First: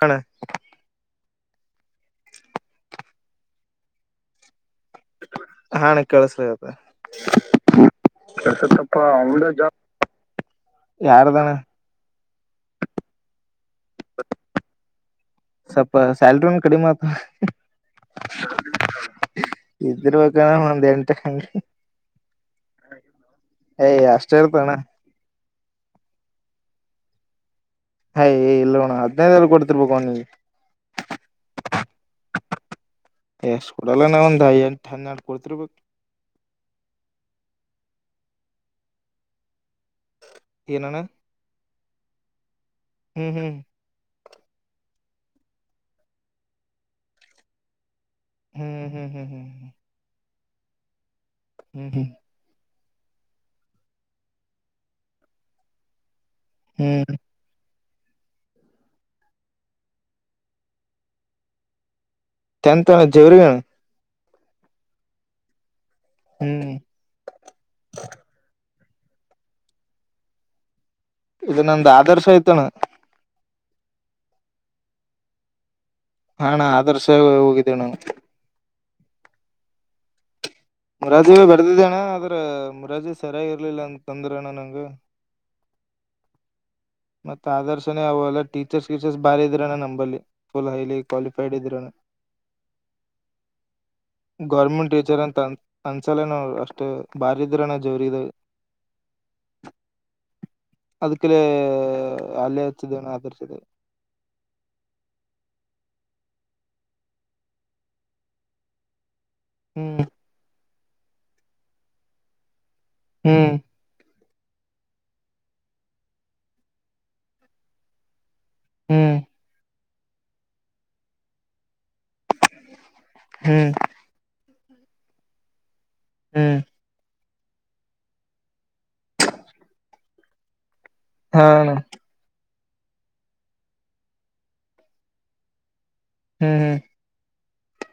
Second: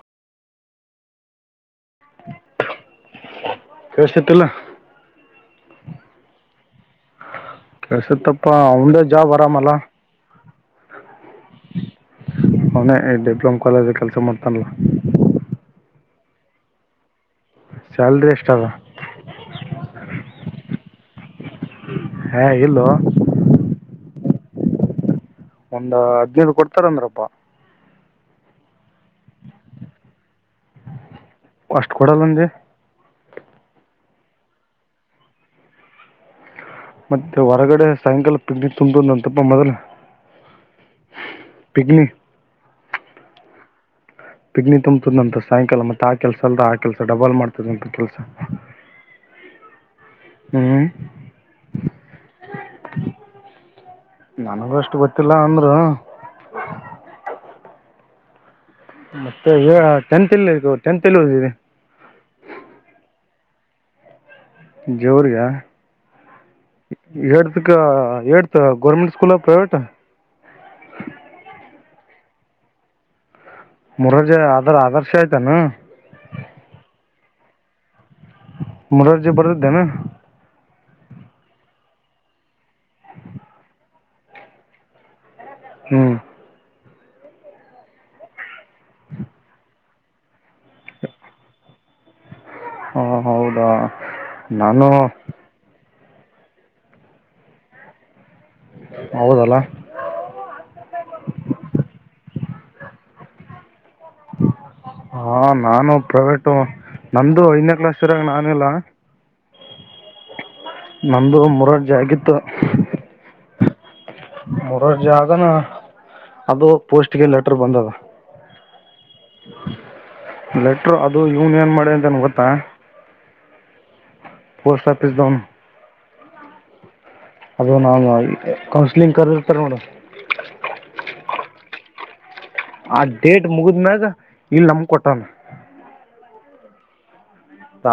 ಹಣ್ಣ ಕೆವಸ ತಿಲ್ಲ ಹಾ ಅಣ್ಣ [unintelligible] ಕೆಳ್ಸತ್ತಪ್ಪ ಅವಂದೇ ಜಾಬ್ ಅರಾಮಲ್ಲ ಯಾರ್ದಣ ಅವನೇ ಡಿಪ್ಲೊಮ್ ಕಾಲೇಜ ಕೆಲ್ಸ ಮಾಡ್ತಾನಲ್ಲ ಸಾಲರಿ ಒ ಕಡಿಮಾತ ಸ್ಯಾಲ್ರಿ ಎಷ್ಟ ಅದ ಇದುರ ಹಕ ಹ ದಂಟ ಹಂ ಹಾ ಇಲ್ಲೋ ಚೇರ್ತಣ ಒಂದ ಹದ್ನೈದು ಕೊಡ್ತಾರಂದ್ರಪ್ಪಾ ಹಯ ಇಲ್ಲೋಣ ಅ ಕೊತ ಪಕ ಅಷ್ಟ್ ಕೊಡಲ್ಲಂದಿ ಎಷ್ಟ ಕೊಡಲ್ಲ ನ ಒಂದ್ಐ ಎಂಟು ಹನ್ನೆಂಟ ಕೊಡ್ತಿರ್ಬೇಕು ಮತ್ತೆ ಹೊರಗಡೆ ಸಾಯಂಕಾಲ ಪಿಕ್ನಿಕ್ ತುಂಟು ಅಂತಪ್ಪ ಮೊದಲ ಏನಣ ಪಿಗ್ಮಿ ಹ್ಮ್ ಹ್ಮ್ ತ ಸಾಯಂಕಾಲ ಮತ್ತೆ ಆ ಕೆಲಸ ಅಲ್ ಆ ಕೆಲಸ ಡಬಲ್ ಮಾಡ್ತದಂತ ಕೆಲಸ ಹ್ಮ್ ಹ್ಮ್ ಹ್ಮ್ ಹ್ಮ್ ಹ್ಮ್ ಹ್ಮ್ ಹ್ಮ್ ನನಗೂ ಅಷ್ಟು ಗೊತ್ತಿಲ್ಲ ಅಂದ್ರು ಹ್ಮ್ ಮತ್ತೆ ಟೆಂತ್ ಇಲ್ಲಿ ಇ ಟೆಂತ್ ಇಲ್ಲಿ ಹೋಧಿದ್ರಿ [unintelligible] ಜ್ಯೂರ್ಯ ಹ್ಮ್ ಹಳ್ತಕ್ಕ ಹೇಳ್ತ ಗೋರ್ಮೆಂಟ್ ಸ್ಕೂಲ್ ಪ್ರೈವೇಟ್ ಇ ನಂದು ಆದರ್ಶ ಆಯ್ತಣ್ಣ ಮೂರಾರ್ಜಿ ಆದರ ಆದರ್ಶ ಆಯ್ತಾನ ಹಣಾ ಆದರ್ಶ ಹೋಗಿದ್ದೇ ನು ಮೂರರ್ಜಿ ಬರ್ದಿದ್ದೇನೆ ಮುರಾಜಿ ಬೆಡದಿದ್ದಣ್ಣ ಆದ್ರ ಮುರಜಿ ಸರಿಯಾಗಿ ಇರ್ಲಿಲ್ಲ ಅಂತ ತಂದ್ರ ಅಣ್ಣ ನಂಗ ಹ್ಮ್ ಮತ್ತ ಆದರ್ಶನೇ ಅವ ಅಲ್ಲ ಟೀಚರ್ಸ್ ಟೀಚರ್ಸ್ ಬಾರ ಇದರನ ನಂಬ ಬ ಫುಲ್ ಹೈಲಿ ಕ್ವಾಲಿಫೈಡ್ ಇದರ ಹಾ ಹೌದಾ ನಾನು ಒಂದ್ಸಲ ನೋ ಅಷ್ಟ್ ಬಾರಿದ್ರನ ಜೋರಾವ [inaudible] ಹೌದಲ್ಲ ಅದಕ್ಕೆಲ [inaudible] ಅಲ್ಲೇ ಹಚ್ಚಿದ್ದೇನ ಆಧರಿಸಿದೆ [inaudible] [unintelligible] ಹಾ ನಾನು ಪ್ರೈವೇಟ ನಂದುು ಐದನೇ ಕ್ಲಾಸ್ರಾಗ ನಾನು ಇಿಲ್ಲ [inaudible] ಹ್ಮ್ [inaudible] ನ್ದ ಮೂರಡ್ಜಿ ಆಗಿತ್ತು [inaudible] ಹ್ಮ್ [inaudible] ಮರ ಜಾಗನ ಅದು ಪೋಸ್ಟ್ಗೆ ಲೆಟರ್ ಬಂದದ [inaudible] ಹ್ಮ್ [inaudible] ಲೆಟರ್ ಅದು ಯೂನಿಯನ್ ಮಾಡಿ ಅಂತನ್ ಗೊತ್ತಾ [inaudible] ಹ್ಮ್ ಪೋಸ್ಟ್ ಆಫಿಸ ದನ್ [inaudible] ಹ್ಮ್ [inaudible] ಅದು ನಾನು ಕೌನ್ಸಿಲಿಂಗ್ ಕರಿರ್ತಾರೆ ನೋಡ [inaudible] ಹಾ ಆನಾ ಆ ಡೇಟ್ ಮುಗಿದ್ಮ್ಯಾಗ ಇಲ್ಲಿ ನಮಗೆ ಕೊಟ್ಟಣ್ಣ ಹ್ಮ್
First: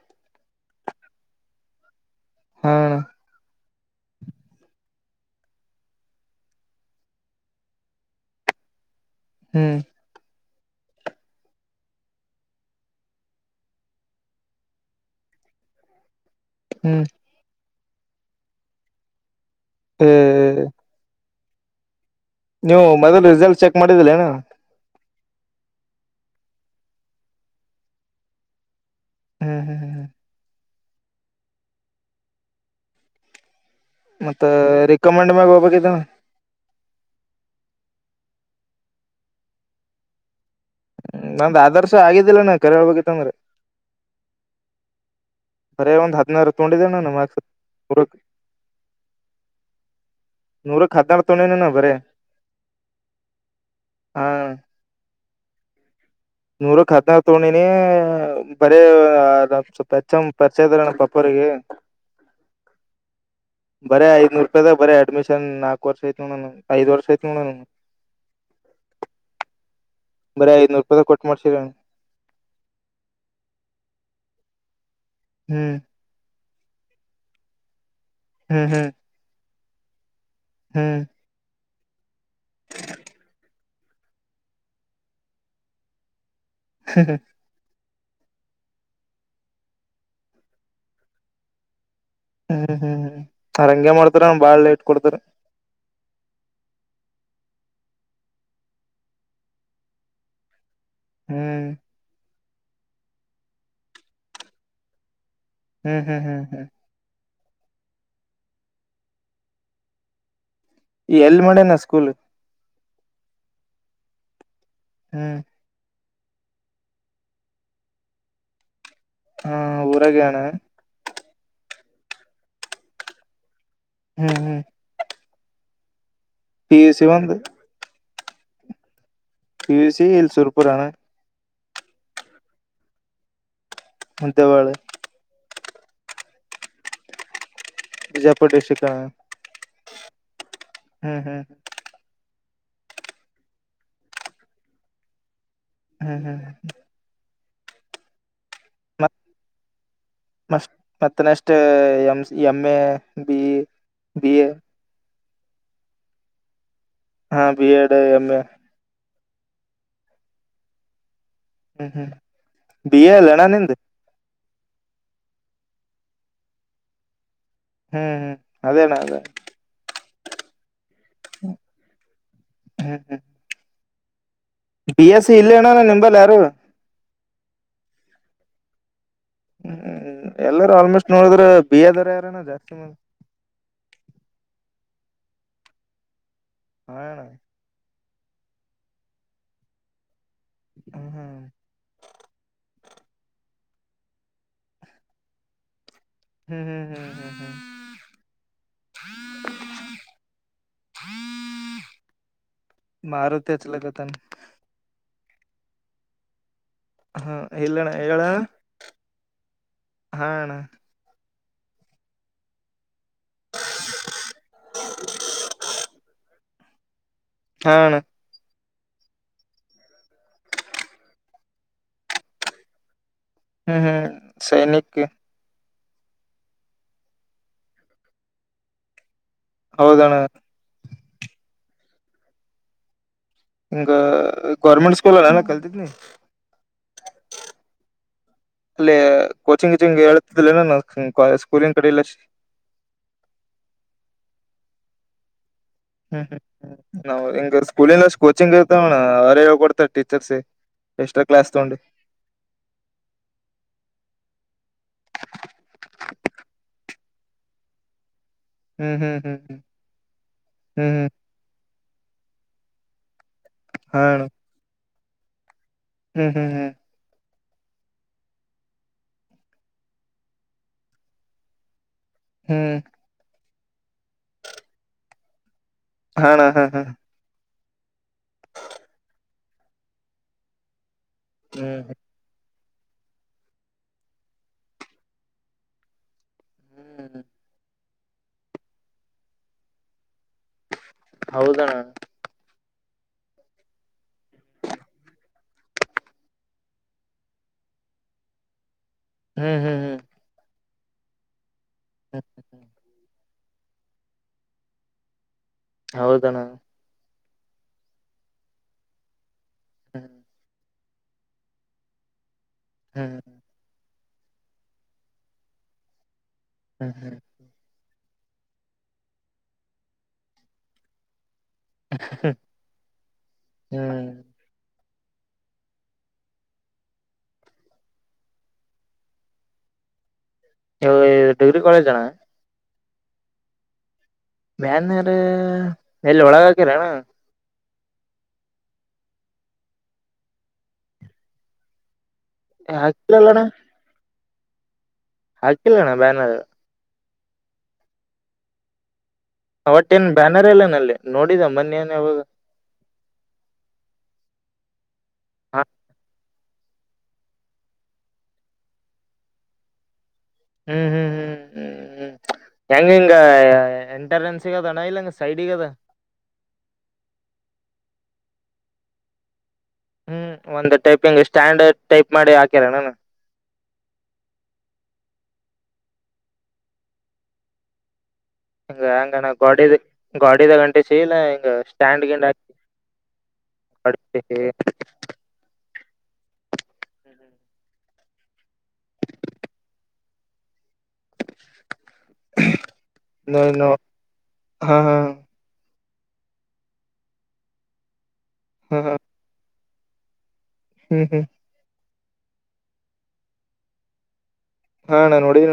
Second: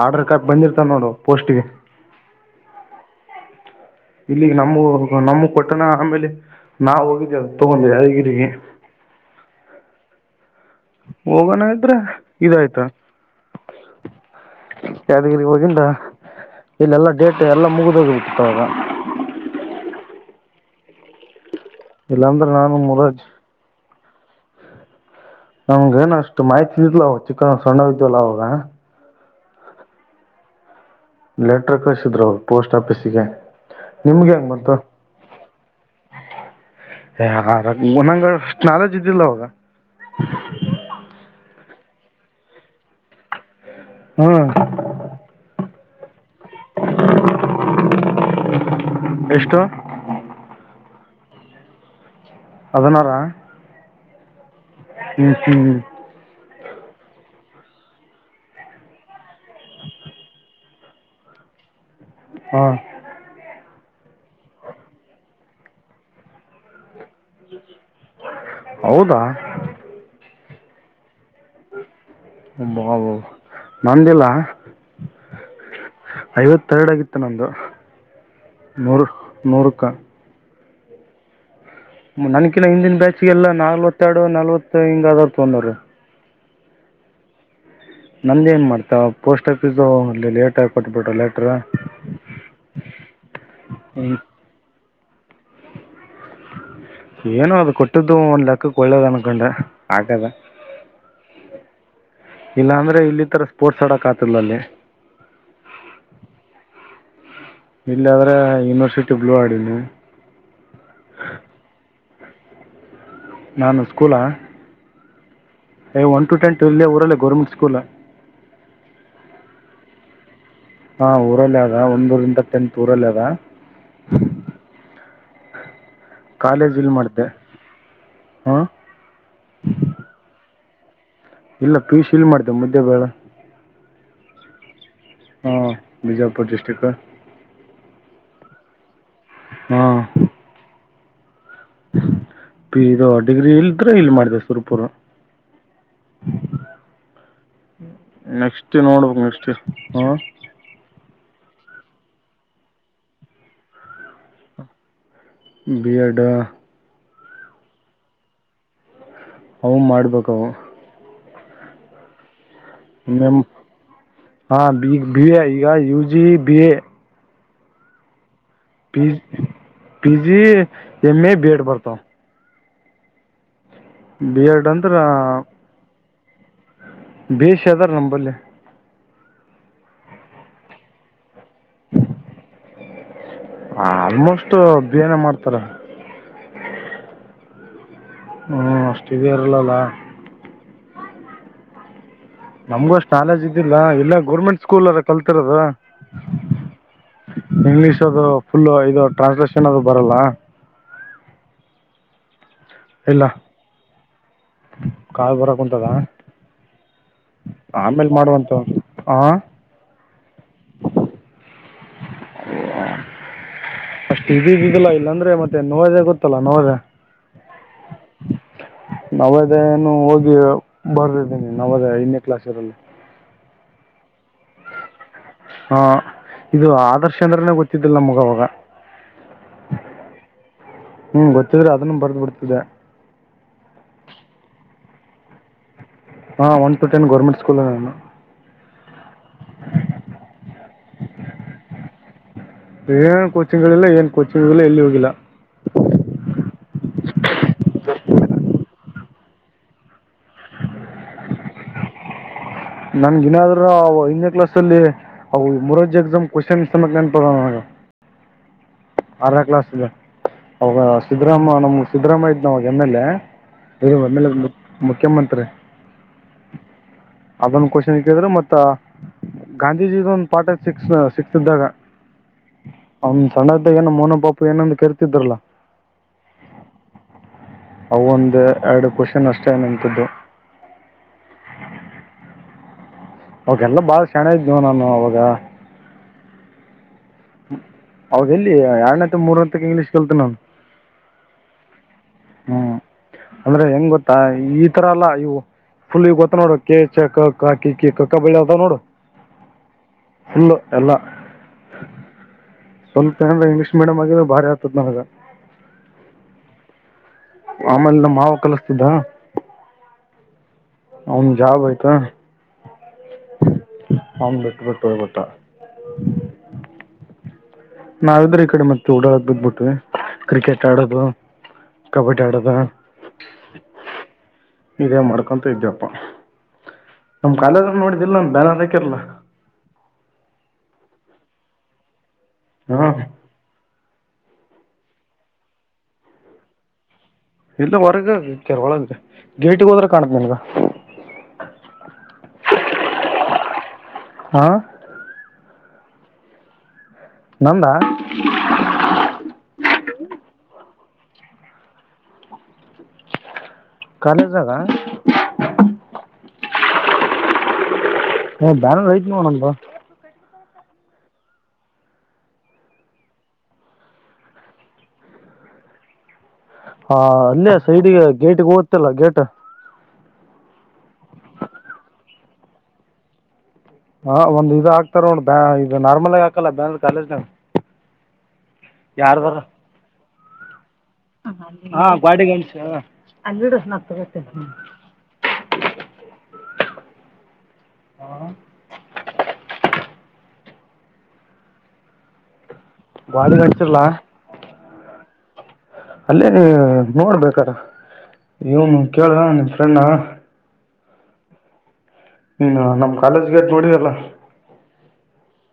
ಆರ್ಡರ್ ಕಟ್ ಬಂದಿರ್ತಾನ ನೋಡು ಪೋಸ್ಟ್ಗೆ [inaudible] ಹ್ಮ [inaudible] ಇಲ್ಲಿ ನಮ್ಮ ನಮ್ಮ ಕೊಟ್ಟಣ ಆಮೇಲೆ [inaudible] ನಾ ಹೋಗಿದ್ದೀ ಅ ತಗೊಂಡಿದ್ದ ಹಗೀ [inaudible] ಹ್ಮ್ [inaudible] ಹೋಗೋಣ ಇದ್ರೆ ಇದಾಯ್ತ [inaudible] ಯಾದಗಿರಿ ಹೋಗಿಂದ [inaudible] ಹ್ಮ್ ಇಲ್ಲೆಲ್ಲಾ ಡೇಟ್ ಎಲ್ಲಾ ಮುಗಿದೋಗ್ಬೇಕಿತ್ತುಾಗ [inaudible] ಹ್ಮ ಇಲ್ಲಾಂದ್ರೆ ನಾನು ನೀವು ಮುರಾಜ್ ಮಗನ್ ರಿಸಲ್ಟ್ ಚೆಕ್ ಮಾಡಿದಿಲ್ಲ ಏನು ನಮ್ಗ ಏನು ಅಷ್ಟು ಮಾಹಿತಿಯಿದಿಲ್ಲ ಅವ ಚಿಕ್ಕನ್ ಸಣ್ಣವಿದವಲ್ಲ ಅವಾಗ ಹ್ಮ್ ಹ್ಮ್ ಹ್ಮ್ ಹ್ಮ ಲೆಟರ್ ಕಳಿಸಿದ್ರು ಪೋಸ್ಟ್ ಆಫೀಸಗೆ ಮತ್ತ ರಿಕಮೆಂಡ್ ಮ್ಯಾಗ ಹೋಗ್ಬೇಕಿದ್ದಾನ ಹೇ ನಂಗ ನಾಲೇಜ್ ಇದ್ದಿಲ್ಲ ಅವಾಗ ಹ್ಮ ನಂದು ಆದರ್ಶ ಆಗಿದ್ದಿಲ್ಲನಾ ಕರೆ ಹೇಳ್ಬೇಕಿತ್ತ ಅಂದ್ರೆ ಹು ಬರೇ ಒಂದು ಹದಿನಾರು ತಕೊಂಡಿದೆ ಮಾರ್ಕ್ಸ್ ಪುರಾ ಎಷ್ಟು ನೂರಕ್ ಹದಿನಾರು ತಕೊಂಡಿದೆ ನಾ ಬರಿ ಹಾದಿನರ ಹ್ಮ್ ಹ್ಮ್ ನೂರಕ್ಕೆ ಹದಿನಾರು ತಕೊಂಡಿದೀನಿ ಬರಿ ಸ್ವಲ್ಪ ಹೆಚ್ ಎಂ ಪರಿಚಯಾ ಇದ್ರಣ್ಣ ಅಪ್ಪ ಅವರಿಗೆ ಹಾ ಬರಿ ಐದನೂರು ರೂಪಾಯದಾಗ ಬರಿ ಅಡ್ಮಿಶನ್ ನಾಕಕ್ ವರ್ಷ ಆಯ್ತಣ್ಣ ಐದು ವರ್ಷ ಐತ್ ನೋಡ ಹೌದಾ ಬರಿ ಐನ್ನೂರು ರೂಪಾಯಿ ಕೊಟ್ಟು ಮಾಡ್ಸಿರ ಬಂದಿಲ್ಲ ಹ್ಮ್ ಐವತ್ತೆರಡು ಆಗಿತ್ತು ನಂದು ಹ್ಮ್ ಹ್ಮ್ ನೂರಕ್ಕ ಹ್ಮ್ ನನ್ಕಿನ ಹಿಂದಿನ ಬ್ಯಾಚ್ಗೆಲ್ಲಾ ನಾಲ್ವತ್ತೆರಡು ನಲ್ವತ್ತು ಹಿಂಗ ಅದರ್ ತಕೊಂದ್ರಿ [inaudible] ನಂದ ಏನ್ ಮಾಡ್ತಾವ ಪೋಸ್ಟ್ ಆಫೀಸು ಅಲ್ಲಿ ಲೇಟ ಆಗಿ ಕೊಟ್ಬಿಟ್ರ ಲೆಟ್ರ ಹ್ಮ್ ಹ್ಮ್ ಹ್ಮ್ ಅವರಂಗೆ ಮಾಡ್ತಾರ ಬಾಳ್ ಲೇಟ್ ಕೊಡ್ತಾರ ಏನು ಅದು ಕೊಟ್ಟದು ಒಂದ್ ಲೆಕ್ಕಕ್ ಒಳ್ಳದ ಅನ್ಕೊಂಡೇ ಆಕಾಗ ಹ್ಮ್ ಇಲ್ಲಾಂದ್ರೆ ಇಲ್ಲಿ ತರ ಸ್ಪೋರ್ಟ್ಸ್ ಆಡಕ್ ಆತಿಲ್ಲ ಅಲ್ಲಿ ಹ್ಮ್ ಹ್ಮ್ ಹ್ಮ್ ಹ್ಮ್ ಇಲ್ಲ ಆದ್ರೆ ಯೂನಿವರ್ಸಿಟಿ ಬ್ಲೂ ಆರ್ಡಿನಿ ಎಲ್ ಮಾಡಿನ ಸ್ಕೂಲ್ ನಾನು ಸ್ಕೂಲ ಹ್ಮ್ ಒನ್ ಟು ಟೆನ್ ಟ್ವೆಲ್ ಊರಲ್ಲೇ ಗೌರ್ಮೆಂಟ್ ಸ್ಕೂಲಾ ಹಾ ಊರಗೆ ಅಣ್ಣ ಹಾ ಊರಲ್ಲೇ ಅದ ಒಂದರಿಂದ ಟೆಂತ್ ಊರಲ್ಲಿ ಅದ ಹ್ಮ್ ಹ್ಮ್ ಕಾಲೇಜ್ ಪಿ ಯು ಇಲ್ಲಿ ಸಿ ಮಾಡಿದೆ ಒಂದು ಹಾಂ ಪಿಯುಸಿ ಎಲ್ಲಿ ಸುರ್ಪುರಣ ಇಲ್ಲ ಪಿ ಯು ಸಿ ಮಾಡಿದ್ದೆ [unintelligible] ಮುದ್ದೆಮಾಳ್ ಹಾಂ ಬಿಜಾಪುರ ಡಿಸ್ಟ್ರಕ್ ಬಿಜಾಪುರ್ ಡಿಸ್ಟ್ರಿಕ್ಟ್ ಹ್ಮ್ಮ್ ಹ್ಮ್ ಹ್ಮ್ ಡಿಗ್ರಿ ಇಲ್ದ್ರೆ ಇಲ್ ಮಾಡಿದೆ ಸುರ್ಪುರ್ ಹ್ಮ್ ಹ್ಮ್ ಹ್ಮ್ ನೆಕ್ಟ್ ನೋಡ್ಬೇಕಕ್ ನೆಕ್ಸ್ಟ್ ಹ ಮ ಮತ್ತಷ್ಟ M M A B B A ಬಿಯಡ ಹಾ ಬಿ ಎಡ್ ಎಮ ಎ ಅವು ಮಾಡ್ಬೇಕವು ಹ್ಮ್ ಹ್ಮ್ ಬಿಯ ಎಲ್ಲ ನ ನಿಂದ ಹಾ ಬಿ ಬಿ ಎ ಈಗ ಯು ಜಿ ಬಿ ಎ ಹ್ಮ್ ಹ್ಮ್ ಅದೇನ ಪಿ ಅದೇ P G M A B Ed ಬರ್ತಾವ ಹ್ಮ್ ಹ್ಮ್ ಬಿ ಎಡ್ ಅಂದ್ರೆ ಬಿ ಎಸ್ ಸಿ ಇಲ್ಲ ಅಣ್ಣ ನಿಂಬಲ್ಲಿ ಯಾರು ಹ್ಮ್ ಬಿ ಎ ಸಿ ಅದಾರ ನಮ್ಮಂಬಲ್ಲಿ ಹ್ಮ್ ಎಲ್ಲಾರೂ ಆಲ್ಮೋಸ್ಟ್ ನೋಡಿದ್ರ ಬಿಯದಾರ ಯಾರನ ಜಾಸ್ತಿ ಮ ಆಲ್ಮೋಸ್ಟ್ ಬಹನ ಮಾಡ್ತಾರ ಹಾ ಹ್ಮಅಷ್ಟಿಗೆೇ ಇರಲಲ್ಲ ಹ್ಮ್ ಹ್ಮ್ ನಮ್ಗ ಅಷ್ಟ್ ನಾಲೇಜ್ ಇದ್ದಿಲ್ಲ ಎಲ್ಲ ಗೋರ್ಮೆಂಟ್ ಸ್ಕೂಲ್ರ ಕಲ್ತರದ ಹ್ಮ್ ಹ್ಮ್ ಹ್ಮ ಇಂಗ್ಲಿಷ್ ಅದು ಫುಲ್ ಇದು ಟ್ರಾನ್ಸ್ಲೇಷನ್ ಅದು ಬರಲ್ಲ ಮಾರುತಿಚ್ಲಗತಾನ ಕಾಯ ಬರಕ್ ಉಂಟದ ಹಾ ಇಲ್ಲಣ್ಣ ಆಮೇಲ್ ಹೇಳಣ್ಣ ಮಾಡುವಂತ ಆ ಹಾ ಅಣ್ಣ ಅಷ್ಟ್ ಇದೀಗಗಲ್ಲಾ ಇಲ್ಲಾಂದ್ರೆ ಮತ್ತೆ ನವೋದಯ ಗೊತ್ತಲ್ಲ ನವೋದಯ ಹ ಅಣ್ಣಾ ನವದೇನು ಹೋಗಿ ಬರ್ದ್ದೀನಿ ನವದೆೇ ಇನೇ ಕ್ಲಾಸ್ರಲ್ಲಿ ಹ್ಮ್ ಹ್ಮ್ ಸೈನಿಕ ಹಾ ಇದು ಆದರ್ಶ ಅಂದ್ರನೇ ಗೊತ್ತಿದ್ದಿಲ್ಲ ಮಗವಾಗ ಹೌದಣ್ಣ ಹ್ಮ್ ಗೊತ್ತಿದ್ರೆ ಅದನ್ನು ಬರ್ದು ಬಿಡ್ತದೆ ಹಿಂಗ ಗೌರ್ಮೆಂಟ್ ಸ್ಕೂಲ್ ಅಲ್ಲ ಎಲ್ಲ ಕಲ್ತಿದ್ನಿ ಹಾಂ one to ten government school ನು ಅಲ್ಲೇ ಕೋಚಿಂಗ್ ಕಚಿಂಗ್ ಹೇಳ್ತಿದ್ದಲನ ನ ಸ್ಕೂಲಿನ ಕಡೆ ಇಲ್ಲ ಏನ್ ಕೋಚಿಂಗ್ಗಳಿಲ್ಲ ಏನ್ ಕೋಚಿಂಗ್ ಇಲ್ಲ ಎಲ್ಲಿ ಹೋಗಿಲ್ಲ ಹ್ಮ್ ಹ್ಮ್ ಹ್ಮ್ ನಾವ್ ಹಿಂಗ ಸ್ಕೂಲ್ಲ್ ಅಷ್ಟ್ ಕೋಚಿಂಗ್ ಇರ್ತವಣ್ಣ ಅವರೇ ಹೇಳ್ಕೊಡ್ತಾರೆ ಟೀಚರ್ಸ ಎಕ್ಸ್ಟ್ರಾ ಕ್ಲಾಸ್ ತಗೊಂಡು ನನ್ಗನಾದ್ರೂ ಹಿಂದೇ ಕ್ಲಾಸ್ ಅಲ್ಲಿ ಮರಜ್ ಎಕ್ಸಾಮ್ ಕ್ವೆನ್ ಸಮಕ್ ನೆನ್ಪದ ನನಗ ಹ್ಮ್ ಹ್ಮ್ ಆರ ಹ್ಮ್ ಕ್ಲಾಸ್ ಇ ಅವ ಹ್ಮ್ ಹ್ಮ್ ಹ್ಮ್ ಸಿದ್ದರಾಮ್ಯನ ಸಿದ್ದರಾಮಯ್ಯ ಇದ್ ನಾಗ ಎಮ್ ಹಾ ಅಣ್ಣ ಎಲ್ ಎ ಮುಖ್ಯಮಂತ್ರಿ ಹ್ಮ್ ಹ್ಮ್ ಹ್ಮ್ ಅದೊಂದ ಕ್ವಶನ್ ಇಕ್ಕಿದ್ರರು ಮತ್ತ ಗಾಂಧೀಜಿದು ಪಾಠ ಸಿಕ್ಸ್ ಸಿಕ್ಸ್ ಇದ್ದಾಗ ಹ್ಮ್ ಅವ್ನ್ ಸಣ್ಣದಾಗ ಏನು ಮೌನ ಪಾಪು ಏನೊಂದು ಕರ್ತಿದ್ರಲ್ಲ ಹಾ ಹಾ ಹಾ ಅವ ಒಂದು ಎರಡು ಕ್ವಶನ್ ಅಷ್ಟೇ ನಂಥದ್ದು ಹ್ಮ್ ಹ್ಮ ಅವಕಲ್ಲ ಬಾಳ ಶಣ ಇದ್ವ ನಾನು ಅವಾಗ ಹ್ಮ್ ಅವಾಗ ಎಲ್ಲಿ ಎರಡ್ಂತ ಮೂರ್ತ್ತಕ್ ಇಂಗ್ಲೀಷ್ ಕಲ್ತ ನಾನು ಹೌದಣ ಹ್ಮ್ ಅಂದ್ರೆ ಹೆಂಗ್ ಗೊತ್ತಾ ಈ ತರ ಎಲ್ಲಾ ಇವು ಫುಲ್ಗ್ ಗೊತ್ತ ನೋಡ ಕ ಚ ಕ ಕಾ ಕಿ ಕಿ ಕಕ್ಕ ಬಳಿ ಆತ ನೋಡ ಹ್ಮ್ ಹ್ಮ್ ಹ್ಮ್ ಎಲ್ಲ ಹ್ಮ್ ಹ್ಮ್ ಏ್ರಇಂಗ್ಲಷ್ ಮೀಡಿಯಂ ಆಗ್ರೆ ಭಾರಿ ಆತದ ನನಗೆ ಹೌದಣ್ಣಾ ಆಮೇಲೆ ಮಾವ ಕಲಸ್ತುದಾ ಹ್ಮ್ ಹ ಜಾಬ್ ಆಯ್ತಾ ಹ್ಮ್ ಹ ಬಿಟ್ಟು ಬಿಟ್ಟು ಹೋಗಿಬಿಟ್ಟ ಹ್ಮ್ ಹ್ಮ್ ನಾವಿದ್ರೆ ಈ ಕಡೆ ಮತ್ತೆ ಓಡಾಡದ ಬದ್ಬಿಟ್ವಿ ಕ್ರಿಕೆಟ್ ಆಡೋದು ಕಬಡ್ಡಿ ಆಡೋದು ಹ್ಮ್ ಇದೇ ಮಾಡ್ಕೊಂತ ಇದ್ಯಪ್ಪ ನಮ ಕಾಲೇ ನೋಡಿದಿಲ್ಲ ನಮ ಬೇಲ ಹಾಕಿರ್ಲ್ಲ ಇ ಡಿಗ್ರಿ ಕಾಲೇಜ್ನಾ ಹ್ಮ ಮ್ಯಾನ್ರ ಎಲ್ಲಿ ಒಳಗ ಹಾಕರಣ ಇಲ್ಲ ಹೊರಗ ಕೆರ ಒಳಗ ಗೇಟಿಗೆ ಹೋದ್ರೆ ಕಾಣತ್ ನನ್ಗ ಯಾಕಲಲ್ಲಣ್ಣ ಹಾ ಹಾಕಿಲ್ಲಣ್ಣ ಬ್ಯಾನರ್ ನಂದ ಒಟ್ಟೇನ್ ಬ್ಯಾನರ್ ಎಲ್ಲ ನಲ್ಲಿ ನೋಡಿದ ಮೊನ್ನ ನ್ ಯಾವಾಗ ಕಾಲೇಜ್ ಜಾಗ ಹ ಬ್ಯಾನರ್ ಐತ್ ನೋಡೋಣ ನಂದು ಹ್ಮ್ ಹ್ಮ್ ಹ್ಮ್ ಹ್ಮ್ ಹೆಂಗ ಹಿಂಗ ಎಂಟ್ರನ್ಸಗ ಅದಣ್ಣ ಇಲ್ಲ ಹಂಗ ಸೈಡ್ಗ ಅದ ಹಾ ಅಲ್ಲೇ ಸೈಡ್ಗೆ ಗೇಟಿಗೆ ಹಓತ್ತಲ್ಲ ಗೇಟ್ ಹ್ಮ್ ಒಂದು ಟೈಪಿಂಗ್ ಸ್ಟ್ಯಾಂಡರ್ಡ್ ಟೈಪ್ ಮಾಡಿ ಹಾಕ್ಯರಣಾನ ಹಾ ಒಂದ್ ಇದ ಹಾಕ್ತಾರ ಬ ಇ ನಾರ್ಮಲ್ ಆಗ ಹಾಕಲ್ಲ ಬ್ಯಾನ್ ಕಾಲೇಜ್ನ ಹ ಹಂಗಣ ಗಡ ಗಾಡಿದ ಗಂಟ ಹತ ಹ ಹಾ ನ ಗಾಡಿ ನ ಗಂಟ್ಸಿಲ್ಲ ಹಾ ಹಾ ಅಲ್ಲೇ ನೋಡ್ಬೇಕಾರ ಹಾ ವನು ಹಾ ಕೇಳ ನಿನ್ ಫ್ರೆಂಡ ಹ್ಮ್ ಹ್ಮ್ ಹ್ಮ ನಮ್ ಕಾಲೇಜ್ಗೆ ಅದ ನೋಡಿದಲ್ಲ ಹಾ ನಾ ನೋಡಣ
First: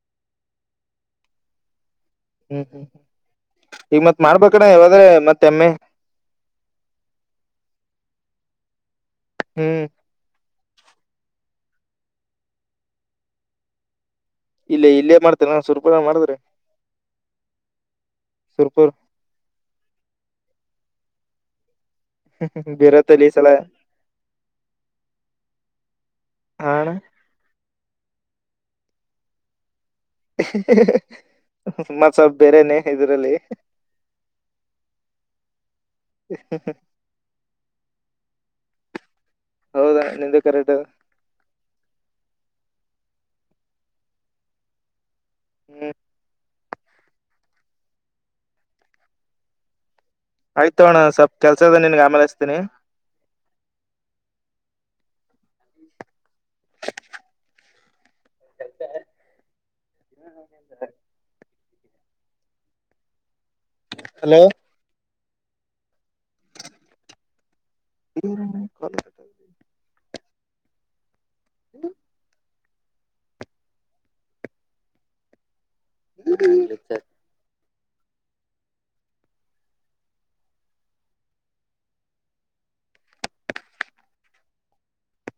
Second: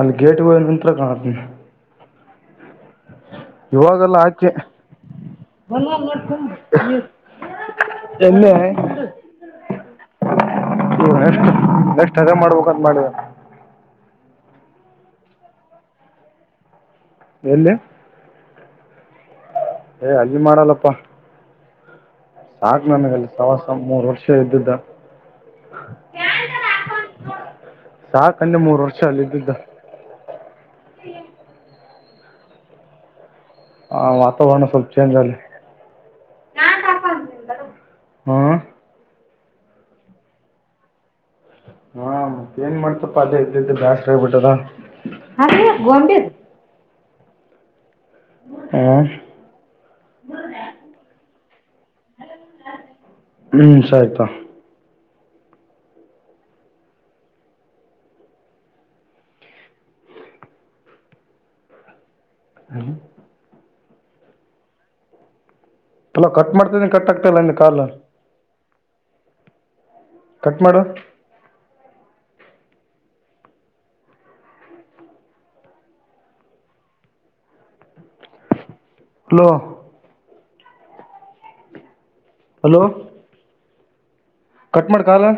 ಅಲ್ಲಿ ಗೇಟ್ಗ ನಂತತ್ರ ಕಾಣ ಹ್ಮ್ ಹ್ಮ್ ಹ್ಮ್ ಇವಾಗೆಲ್ಲ ಆಚೆ ಎಮ್ಮೆ ಎಲ್ಲ ಹ್ಮ್ ನ ನೆಕ್ಟ್ ಹದ ಮಾಡ್ಬೇಕಂತ ಮಾಡ ಇಲ್ಲ ಇಲ್ಲೇ ಮಾಡ್ತೇ ನಾ ಸ್ವರ್ಪ ಮಾಡ್ತ್ರೆ ಎಲ್ಲಿ ಸರ್ಪು ಏ ಅಲ್ಲಿ ಮಾಡಲ್ಲಪ್ಪಾ ಸಾಕ ಬೀರತ್ತಲ್ಲಿ ನನಗೆಲ್ಲಿ ಈ ಸಲ ಸವಾಸ ಮೂರ್ ವರ್ಷ ಇದ್ದ್ದ ಹ ಆನಾ ಸಾಕಂದೆ ಮೂರು ವರ್ಷ ಅಲ್ಲ ಇದಿದ್ದಿದ್ದು ಮಸ ಬೇರೆನೆೇ ಇದ್ರಲ್ಲಿ ಹಾ ವಾತಾವರಣ ಸ್ವಲ್ಪ ಚೇಂಜ್ ಆಲ್ಲಿ ಹ್ಮ ಹೌದಾ ನಿಂದು ಕರೆಟದು ಹಾ ಮತ್ತ ಏನ್ ಮಾಡ್ತಪ್ಪಾ ಅದೇ ಇದ ಜಾಸ್ ಆಗ್ಬಿಟ್ಟದ ಹಾ ರ ಹ್ಮ್ ಗೊಂಬಿ ಹ ಆಯ್ತು ಅಣ್ಣ ಸ್ವಪ್ ಕೆಲ್ಸದ ನಿನ್ಗೆ ಆಮೇಲೆ ಹಚ್ತೀನಿ ಹ್ಮ್ ಸರಿ ತಾ ಹ್ಮ ಹಲೋ ಎಲಾ ಕಟ್ ಮಾಡ್ತನಿ ಕಟ್ ಆಗ್ತ ಇಲ್ಲಾ ಇವರನ್ನ ಕಾಲತ ಕಟ್ ಮಾಡುವ ಹ್ಣ ಹ್ಮ ಹಲೋ ಹಲೋ ಕಟ್ಡ ಕಾಲ